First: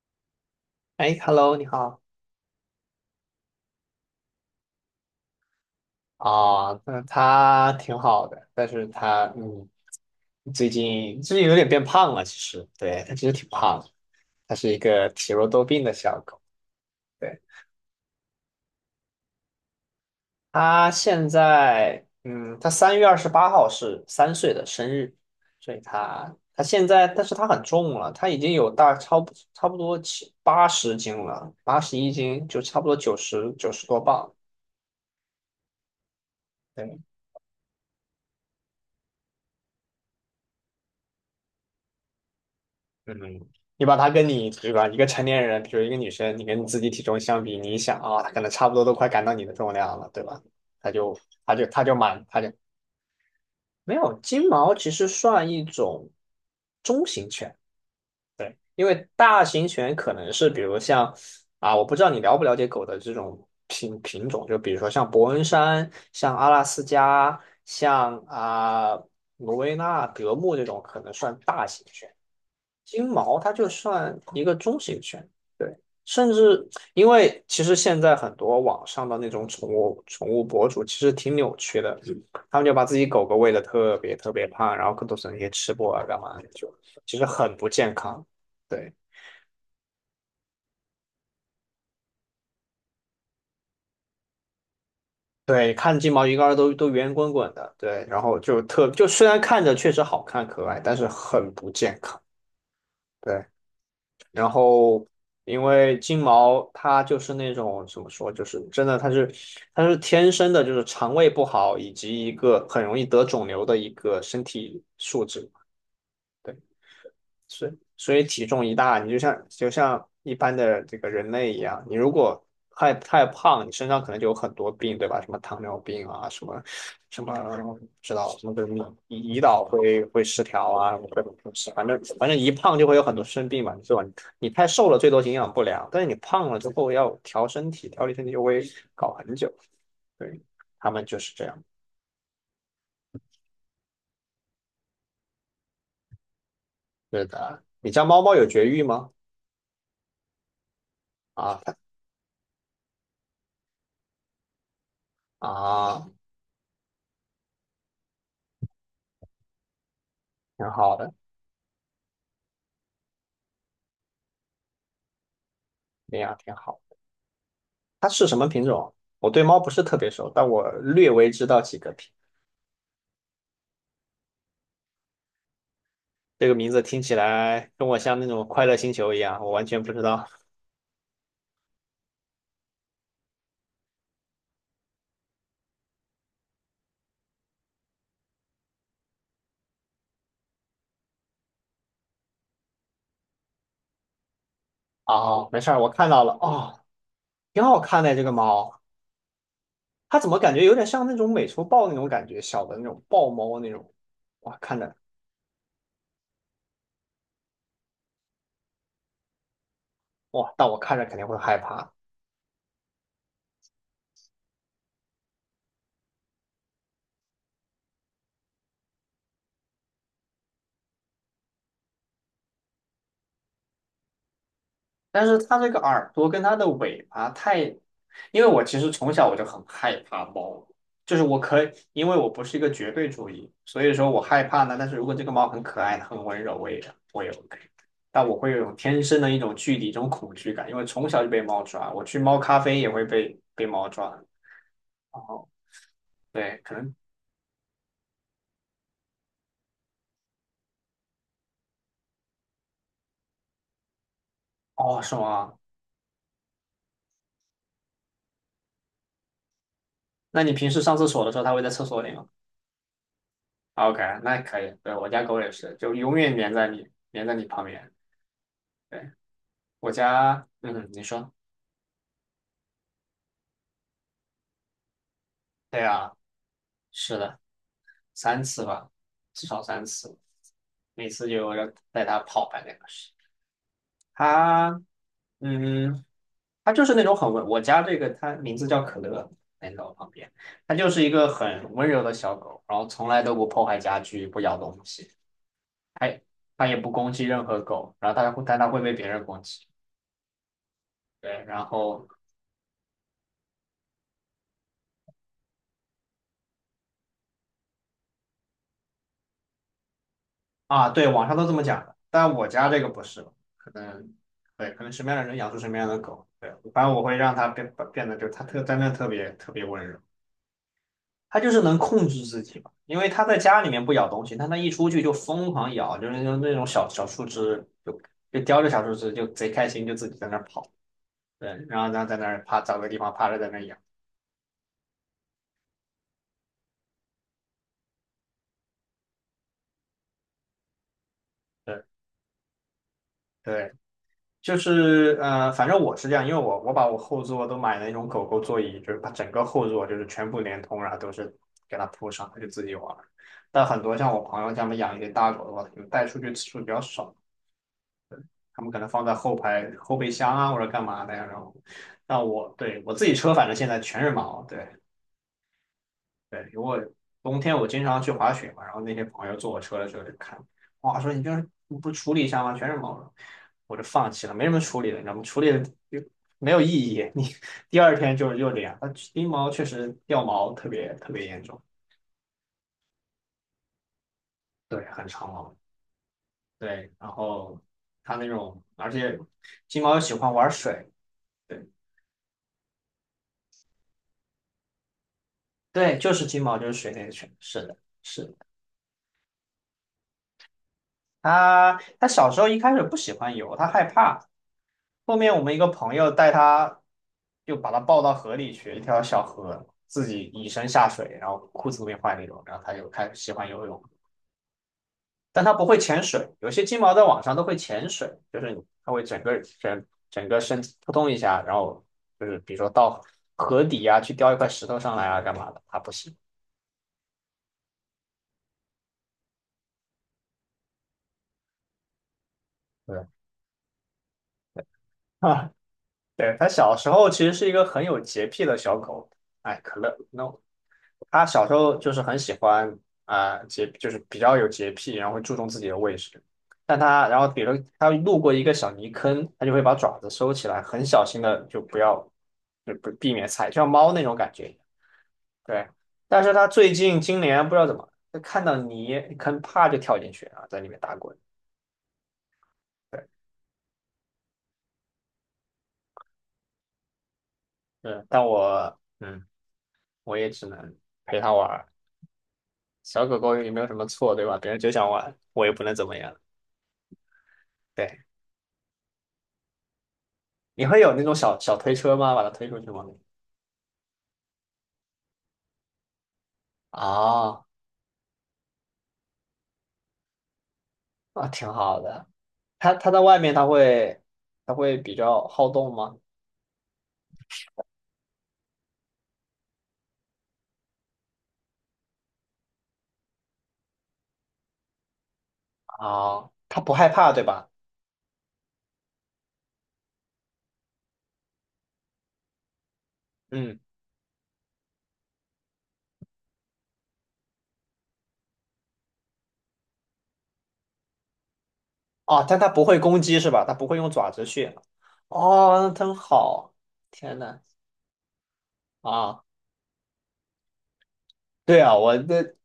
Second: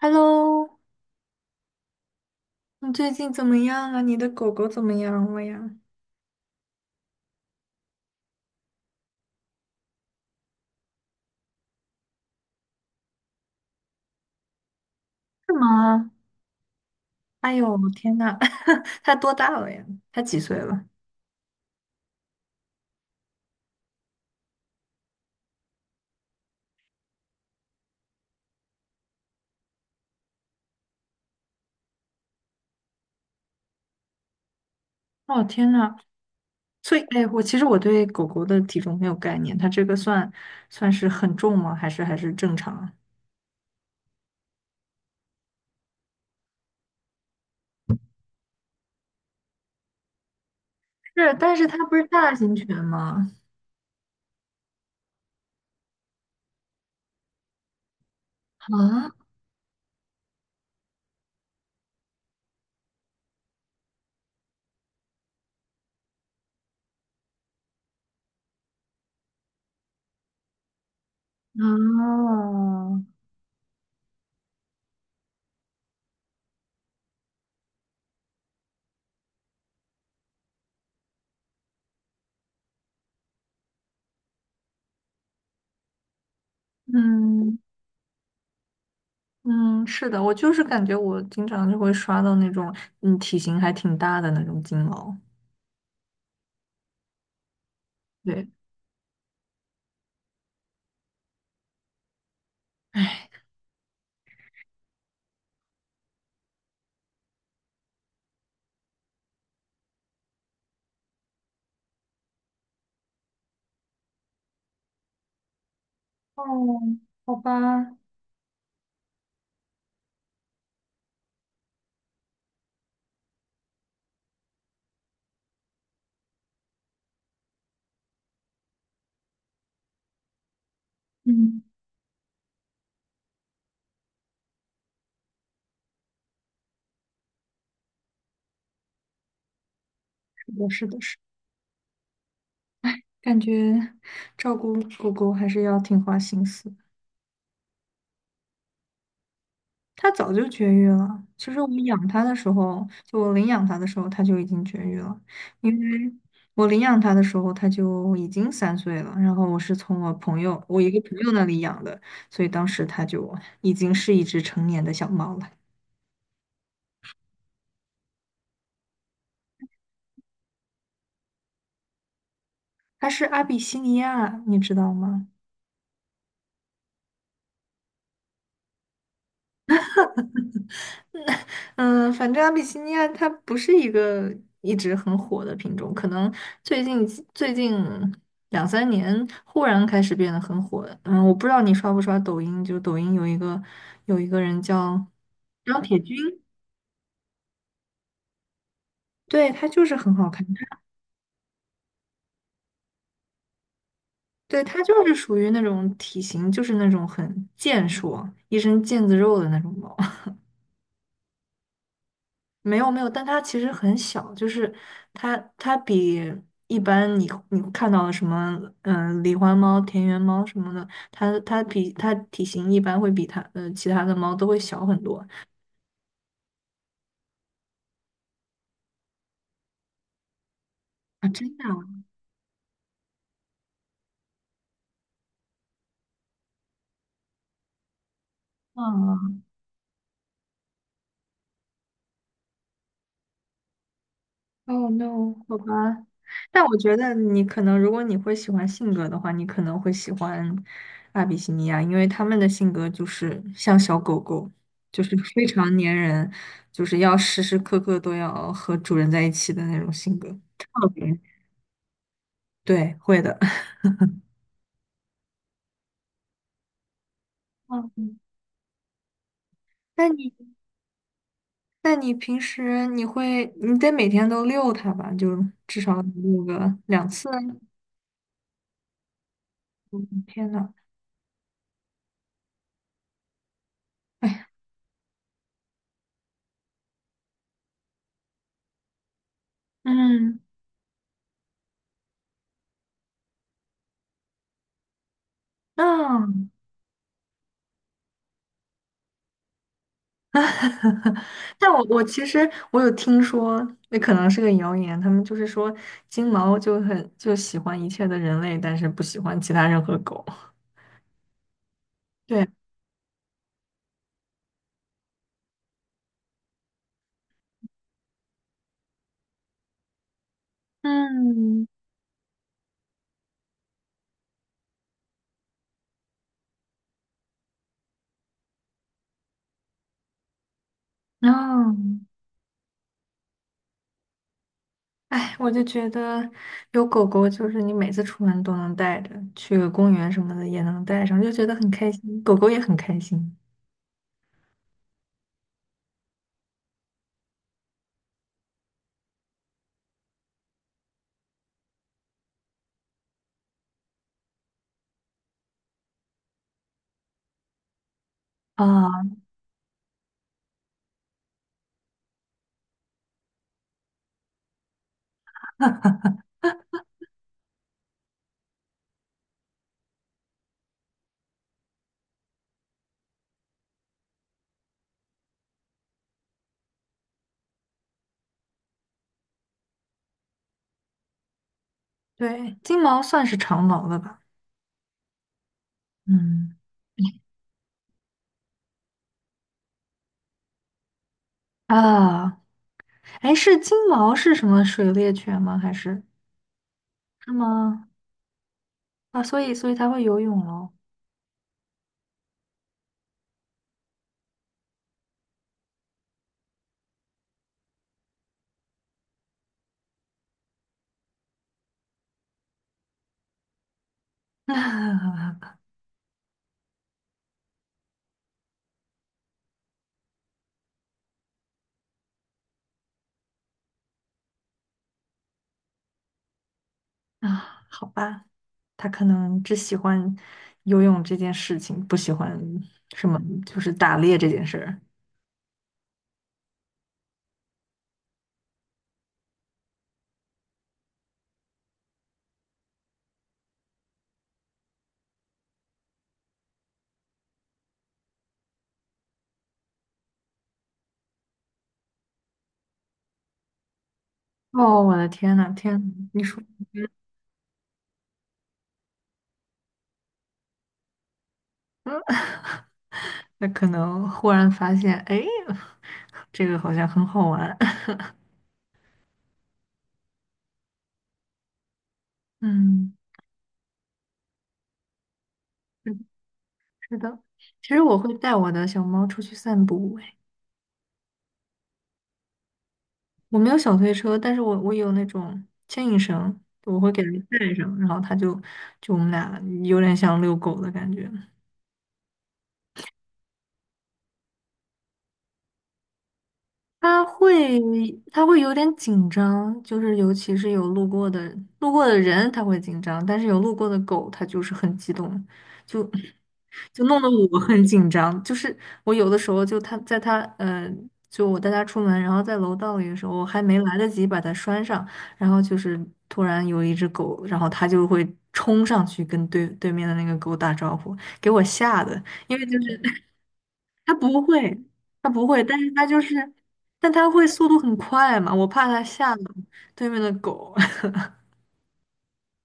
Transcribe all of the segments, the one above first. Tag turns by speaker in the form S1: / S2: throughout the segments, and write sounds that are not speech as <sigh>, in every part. S1: Hello，
S2: 哎，Hello，你好
S1: 你最近怎么样啊？你的狗狗怎么样了呀？
S2: 啊，那他挺好的，但是他最近有点变胖了，其实，对，他其实挺胖的，他是一个体弱
S1: 是
S2: 多病的
S1: 吗？
S2: 小狗，对，
S1: 哎呦，天呐，<laughs> 它多大了呀？它几岁了？
S2: 他现在他3月28号是3岁的生日，所以他现在，但是他很重了，他已经有大差不差不多七八十斤了，81斤就差不多九十多磅，
S1: 哦，天呐，
S2: 对，
S1: 所以，哎，我其实对狗狗的体重没有概念，它这个算是很重吗？还是正常啊？
S2: 嗯，你把它跟你对吧，一个成年人，比如一个女生，你跟你自己体重相比，你一想啊，她可能差不多都快赶到你的重量了，对吧？她就
S1: 是，
S2: 她
S1: 但
S2: 就
S1: 是
S2: 她
S1: 它
S2: 就
S1: 不是
S2: 满，
S1: 大
S2: 她就
S1: 型犬吗？
S2: 没有金毛，其实算一种中型犬，对，因为
S1: 啊
S2: 大型犬可能是比如像啊，我不知道你了不了解狗的这种品种，就比如说像伯恩山、像阿拉斯加、像罗威纳、德牧这种，可能算大型犬。
S1: 啊，
S2: 金毛它就算一个中型犬，对，甚至因为其实现在很多网上的那种宠物博主其实挺扭曲的，他们就把自己狗狗喂得特别特别胖，然后更多是那些吃播啊干嘛的，就其实很
S1: 嗯
S2: 不健康。对
S1: 嗯，是的，我就是感觉我经常就会刷到那种体型还挺大的那种金毛，
S2: 对，看金毛一个个都圆滚滚的，对，然后
S1: 对。
S2: 就特就虽然看着确实好看可爱，但是很不健康。
S1: 哎。
S2: 对，然后因为金毛它就是那种怎么说，就是真的它是天生的，就是肠胃不好以及一个很容易得肿瘤的一个身体素质。
S1: 哦，
S2: 对。
S1: 好
S2: 所以
S1: 吧，
S2: 所以体重一大，你就像就像一般的这个人类一样，你如果太胖，你身上可能就有很多病，对吧？什么糖尿病啊，什么什么不知道什么的胰岛会失调啊，各种东
S1: 嗯，
S2: 西，反正一胖就会有很多生病嘛，最吧？你太瘦了，最多营养不良，但是你胖了之后要调身体，调理身体就会搞很久。对，
S1: 是的，是
S2: 他
S1: 的，
S2: 们
S1: 是，
S2: 就是这样。
S1: 感觉照顾狗狗还是要挺花心思的
S2: 对的，你家猫猫有绝育吗？
S1: 它早就绝育了，其
S2: 啊
S1: 实
S2: 它
S1: 我领养它的时候，它就已经绝育了，因
S2: 啊，
S1: 为我领养它的时候，它就已经三岁了，然后
S2: 挺
S1: 我一
S2: 好
S1: 个
S2: 的，
S1: 朋友那里养的，所以当时它就已经是一只成年的小猫了。
S2: 那样挺好。它是什么品种？我对猫不是特别熟，但我略微知道几个品。
S1: 它是阿比西尼亚，你知道吗？
S2: 这个名字听起来跟我像那种快乐星球一样，我完全不知道。
S1: 嗯，反正阿比西尼亚它不是一个一直很火的品种，可能最近两三年忽然开始变得很火。嗯，我不知道你刷不刷抖音，就抖音有一个人叫
S2: 哦，没事儿，
S1: 张
S2: 我
S1: 铁
S2: 看
S1: 军，
S2: 到了，哦，挺好看的这个猫，
S1: 对，他就是很
S2: 它怎
S1: 好
S2: 么
S1: 看，
S2: 感觉有点像那种美洲豹那种感觉，小的那种豹猫那种。哇，
S1: 对，
S2: 看
S1: 他
S2: 着
S1: 就是属于那种体型就是那种很健硕，一身腱子肉的那种猫。
S2: 哇，但我看着肯定会害怕。
S1: 没有没有，但它其实很小，就是它比一般你看到的什么狸花猫、田园猫什么的，它体型一般会比它其他的猫都会小很多
S2: 但是它这个耳朵跟它的尾巴太，因为我其实从小我就很害怕猫，就是
S1: 啊，
S2: 我
S1: 真
S2: 可
S1: 的
S2: 以，因为我不是一个绝对主义，所以说我害怕呢。但是如果这个猫很可爱、很温柔，我也我也 OK。但我会有一种天生的
S1: 啊，
S2: 一种距离、一种恐惧感，因为从小就被猫抓，我去猫咖啡也会被猫抓。
S1: 哦 no,
S2: 哦，
S1: 好吧。
S2: 对，
S1: 但
S2: 可
S1: 我
S2: 能
S1: 觉得你可能，如果你会喜欢性格的话，你可能会喜欢阿比西尼亚，因为他们的性格就是像小狗狗，
S2: 哦，
S1: 就
S2: 是
S1: 是非
S2: 吗？
S1: 常粘人，就是要时时刻刻都要和主人在一起的那种性格。
S2: 那你平时
S1: 特
S2: 上
S1: 别
S2: 厕所的时候，它会在厕所里吗
S1: 对，会的。<laughs>
S2: ？OK，那可以。对，我家狗也是，就永远粘在你，粘在你旁边。
S1: 嗯，
S2: 对。我
S1: 那你，
S2: 家，嗯，你说，
S1: 那你平时你会，你得每天都遛它吧？就至
S2: 对
S1: 少
S2: 啊，
S1: 遛个两
S2: 是
S1: 次。
S2: 的，三次吧，至少三
S1: 嗯
S2: 次，
S1: 天呐，
S2: 每次就要带它跑半2个小时。
S1: 哎呀，
S2: 他，嗯，它就是那种很温，我家这个它名字叫可乐，来到我旁边，
S1: 嗯，
S2: 它就是一个很温柔的小狗，然后从来都不破坏家具，不咬东西，它
S1: 那、
S2: 它也不攻击任何狗，然后它会，但它会被别人攻击，
S1: <laughs>
S2: 对，然
S1: 但我我
S2: 后
S1: 其实我有听说，那可能是个谣言，他们就是说金毛就很喜欢一切的人类，但是不喜欢其他任何狗。<laughs>
S2: 啊，对，网上都这么讲的，但
S1: 对，
S2: 我家这个不是，可能对，可能什么样的人养出什么样的狗，对，反正我会让它变得就它特真的特别特别温柔，它就是
S1: 嗯，
S2: 能控制自己嘛，因为它在家里面不咬东西，但它一出去就疯狂咬，就是那种小小树枝，就叼着小树枝就贼开心，就自己在那儿跑，对，然后
S1: 哦，
S2: 然后在那儿趴找个地方趴着在那儿咬，
S1: 哎，我就觉得有狗狗，就是你每次出门都能带着，去个公园什么的也能带上，就觉得很
S2: 对
S1: 开心，狗狗也很开心
S2: 对，就是呃，反正我是这样，因为我把我后座都买那种狗狗座椅，就是把整个后座就是全部连通，然后都是给它铺上，它就自己玩儿但很多像我朋友他们养一些大狗的话，就带出去次数比较少，他们可能放在
S1: 啊。
S2: 后排后备箱啊或者干嘛的呀。然后，那我对我自己车反正现在全是毛，对。对，如果冬天我经常去滑雪嘛，然后那些朋友坐我车的时候就看，哇，说你就是你不处理一下吗？全是毛绒我就放弃了，没什么处理的，你知道吗？处理的就没有意义，你 <laughs> 第二天就是又这样。它金毛确实掉毛特别特别严重，
S1: 对，金毛算是长毛的吧？
S2: 对，很长毛，
S1: 嗯
S2: 对，然后它那种，而且金毛又喜欢玩水，对
S1: 啊，哎，是金毛是什么水猎犬吗？还
S2: 对，
S1: 是
S2: 就是金毛就是水那个犬，
S1: 是
S2: 是的，
S1: 吗？
S2: 是的，
S1: 啊，所以所以他会游泳喽。
S2: 它小时候一开始不喜欢游，它害怕。后面我们一个朋友带他，就把他抱到河里去，一条小河，自己以身下水，然后裤子都没换那种，然后他就开始喜欢游泳，但他
S1: <laughs>
S2: 不会潜水，有些金毛在网上都会潜水，就是他会整个身体扑通一下，然后就是比如说到河底啊去叼一块石头上来啊干嘛的，他不行，
S1: 啊，好吧，他可能只喜欢游泳这件事情，不喜欢
S2: 对
S1: 什么就是打猎这件事儿。
S2: 啊，<laughs> 对，他小时候其实是一个很有洁癖的小狗，哎，可乐，no。他小时候就是很喜欢洁，就是比较有洁癖，然后会注重自己的卫生。但他，然后比如他路过一个小泥坑，他就会把爪子收起来，很小心的就不要，就不避免踩，就像猫那种感觉一样
S1: 哦，我的天呐，
S2: 对，
S1: 天呐
S2: 但
S1: 你
S2: 是
S1: 说，
S2: 他最近今年不知道怎么，就看到泥坑，啪就跳进去啊，在里面打滚。
S1: 嗯，<laughs>
S2: 对，
S1: 那可能忽然发现，哎，这个好像很好玩。
S2: 嗯，
S1: <laughs>
S2: 但我，我也只能陪他玩儿
S1: 嗯，
S2: 小狗狗也没有什么错，对吧？别人就想玩，我也不能怎么
S1: 是
S2: 样。
S1: 是的，其实我
S2: 对。
S1: 会带我的小猫出去散步，
S2: 你会有那种小小推车吗？把它推出去吗？
S1: 我没有小推车，但是我有那种牵引绳，我会给它
S2: 啊
S1: 带上，然后它就就我们俩有点像遛狗的感觉。
S2: 啊，挺好的。它它在外面，它会它会比较好动吗？
S1: 他会他会有点紧张，就是尤其是有路过的人他会紧张，但是有路过的狗它就是很激动，就
S2: 啊，它不
S1: 就
S2: 害
S1: 弄得
S2: 怕对
S1: 我
S2: 吧？
S1: 很紧张。就是我有的时候就它在它呃，就我带它出门，然后在楼道里的时候，我还
S2: 嗯，
S1: 没来得及把它拴上，然后就是突然有一只狗，然后它就会冲上去跟对面的那个狗打招呼，给我吓的，
S2: 哦，但
S1: 因为
S2: 它
S1: 就
S2: 不会攻
S1: 是。
S2: 击是吧？它不会用
S1: 它
S2: 爪
S1: 不
S2: 子去。
S1: 会，它不会，但
S2: 哦，那
S1: 是它
S2: 真
S1: 就是，
S2: 好。
S1: 但它
S2: 天
S1: 会
S2: 呐，
S1: 速度很快嘛，我怕它吓到
S2: 啊，
S1: 对面的狗。<laughs>
S2: 对啊，我这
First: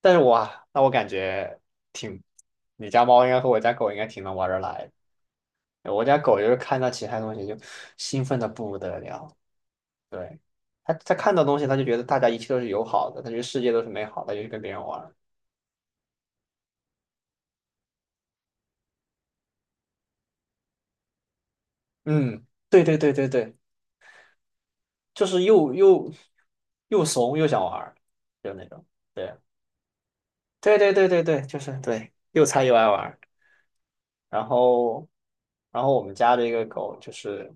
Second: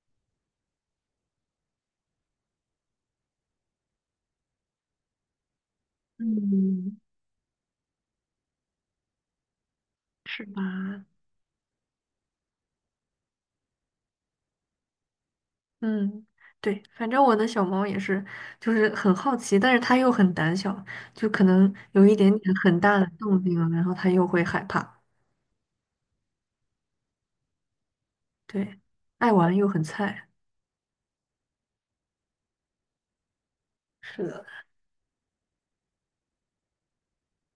S2: 但是我啊那我感觉挺，你家猫应该和我家狗应该挺能玩得来的我家狗就是看到
S1: 嗯，
S2: 其他东西就兴奋的不得了。对，
S1: 是
S2: 他
S1: 吧？
S2: 他看到东西，他就觉得大家一切都是友好的，他觉得世界都是美好的，就去跟别人玩儿
S1: 嗯，对，反正我的小猫也是，就是很好奇，但是它又很胆小，就可能有一点
S2: 嗯，
S1: 点很
S2: 对对
S1: 大的
S2: 对对
S1: 动
S2: 对，
S1: 静了，然后它又会害怕。
S2: 就是又又怂又想玩儿就那
S1: 对，
S2: 种。
S1: 爱
S2: 对
S1: 玩又很菜。
S2: 对对对对对，就是对，又菜又爱玩儿
S1: 是的。
S2: 然后然后我们家的一个狗就是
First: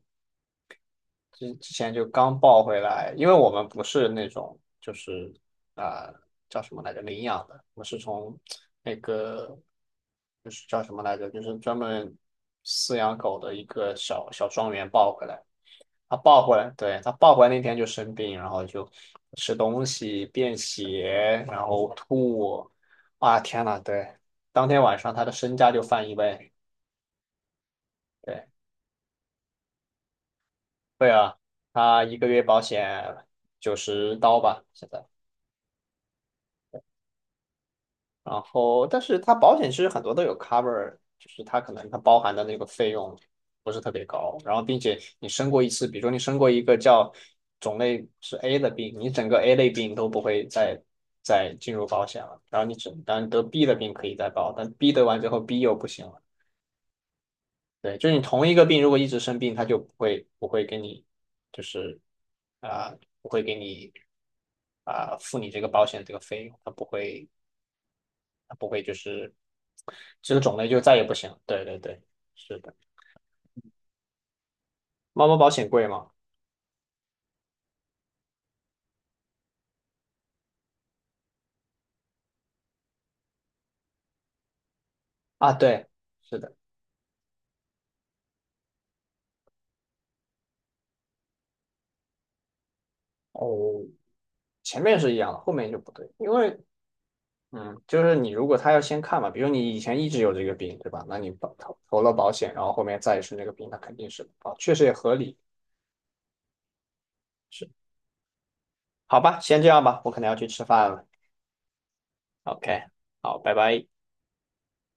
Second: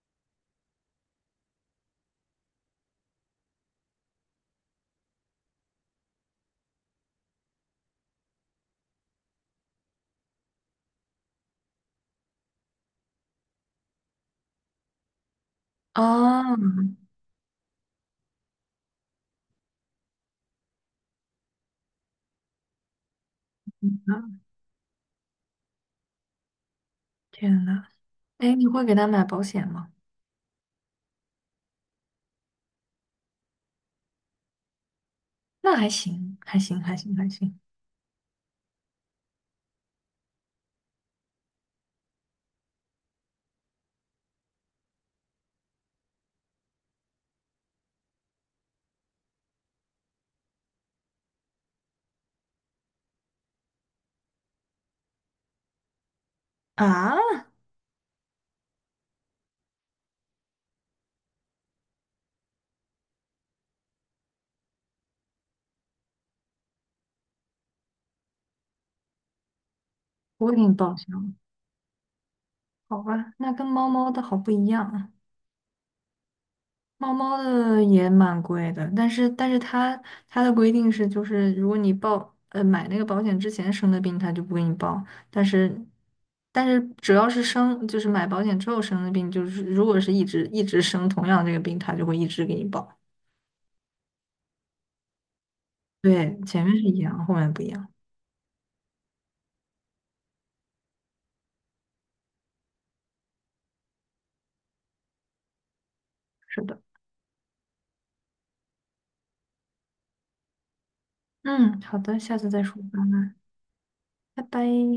S2: 之前就刚抱回来，因为我们不是那种就是啊、呃叫什么来着领养的，我们是从那个就是叫什么来着，就是专门饲养狗的一个小小庄园抱回来。它抱回
S1: 哦，
S2: 来，对，它抱回来那天就生病，然后就吃东西便血，然后吐，啊天呐，对，
S1: 啊
S2: 当天晚上它的身价就翻一倍，
S1: 天呐，
S2: 对，
S1: 哎，你会给它买保险吗？
S2: 对啊，它一个月保险90刀吧，现在。
S1: 那还行，还行，还行，还行。
S2: 然后，但是它保险其实很多都有 cover，就是它可能它包含的那个费用不是特别高，然后并且你生过一次，比如说你生过一个叫种类是 A 的病，你整个 A 类病都不会再进入保险了，然后你只当然得 B 的病可以再报，但 B 得完之后 B 又不行了，
S1: 啊，
S2: 对，就是你同一个病如果一直生病，它就不会给你就是啊、不会给你付你这个保险这个费用，它不会。不会就是这个
S1: 我会
S2: 种
S1: 给
S2: 类
S1: 你
S2: 就
S1: 报
S2: 再也
S1: 销。
S2: 不行。对对对，是的。
S1: 好吧，那跟猫猫的好不一样啊。
S2: 猫猫保险贵吗？
S1: 猫猫的也蛮贵的，但是它它的规定是，就是如果你报买那个保险之前生的病，它就不给你报。但
S2: 啊，
S1: 是
S2: 对，是的。
S1: 但是只要是生，就是买保险之后生的病，就是如果是一直生同样这个病，它就会一直给你报。
S2: 哦，前面是一样的，后面就不对，因
S1: 对，
S2: 为
S1: 前面是一样，后面不一
S2: 嗯，
S1: 样。
S2: 就是你如果他要先看嘛，比如你以前一直有这个病，对吧？那你投了保险，然后后面再是那个病，那肯定是啊，哦确实也合理。
S1: 是的，
S2: 是，好吧，先这样吧，我可能要去吃饭了。
S1: 嗯，好的，下次再说
S2: OK，
S1: 吧，
S2: 好，拜拜。
S1: 拜拜。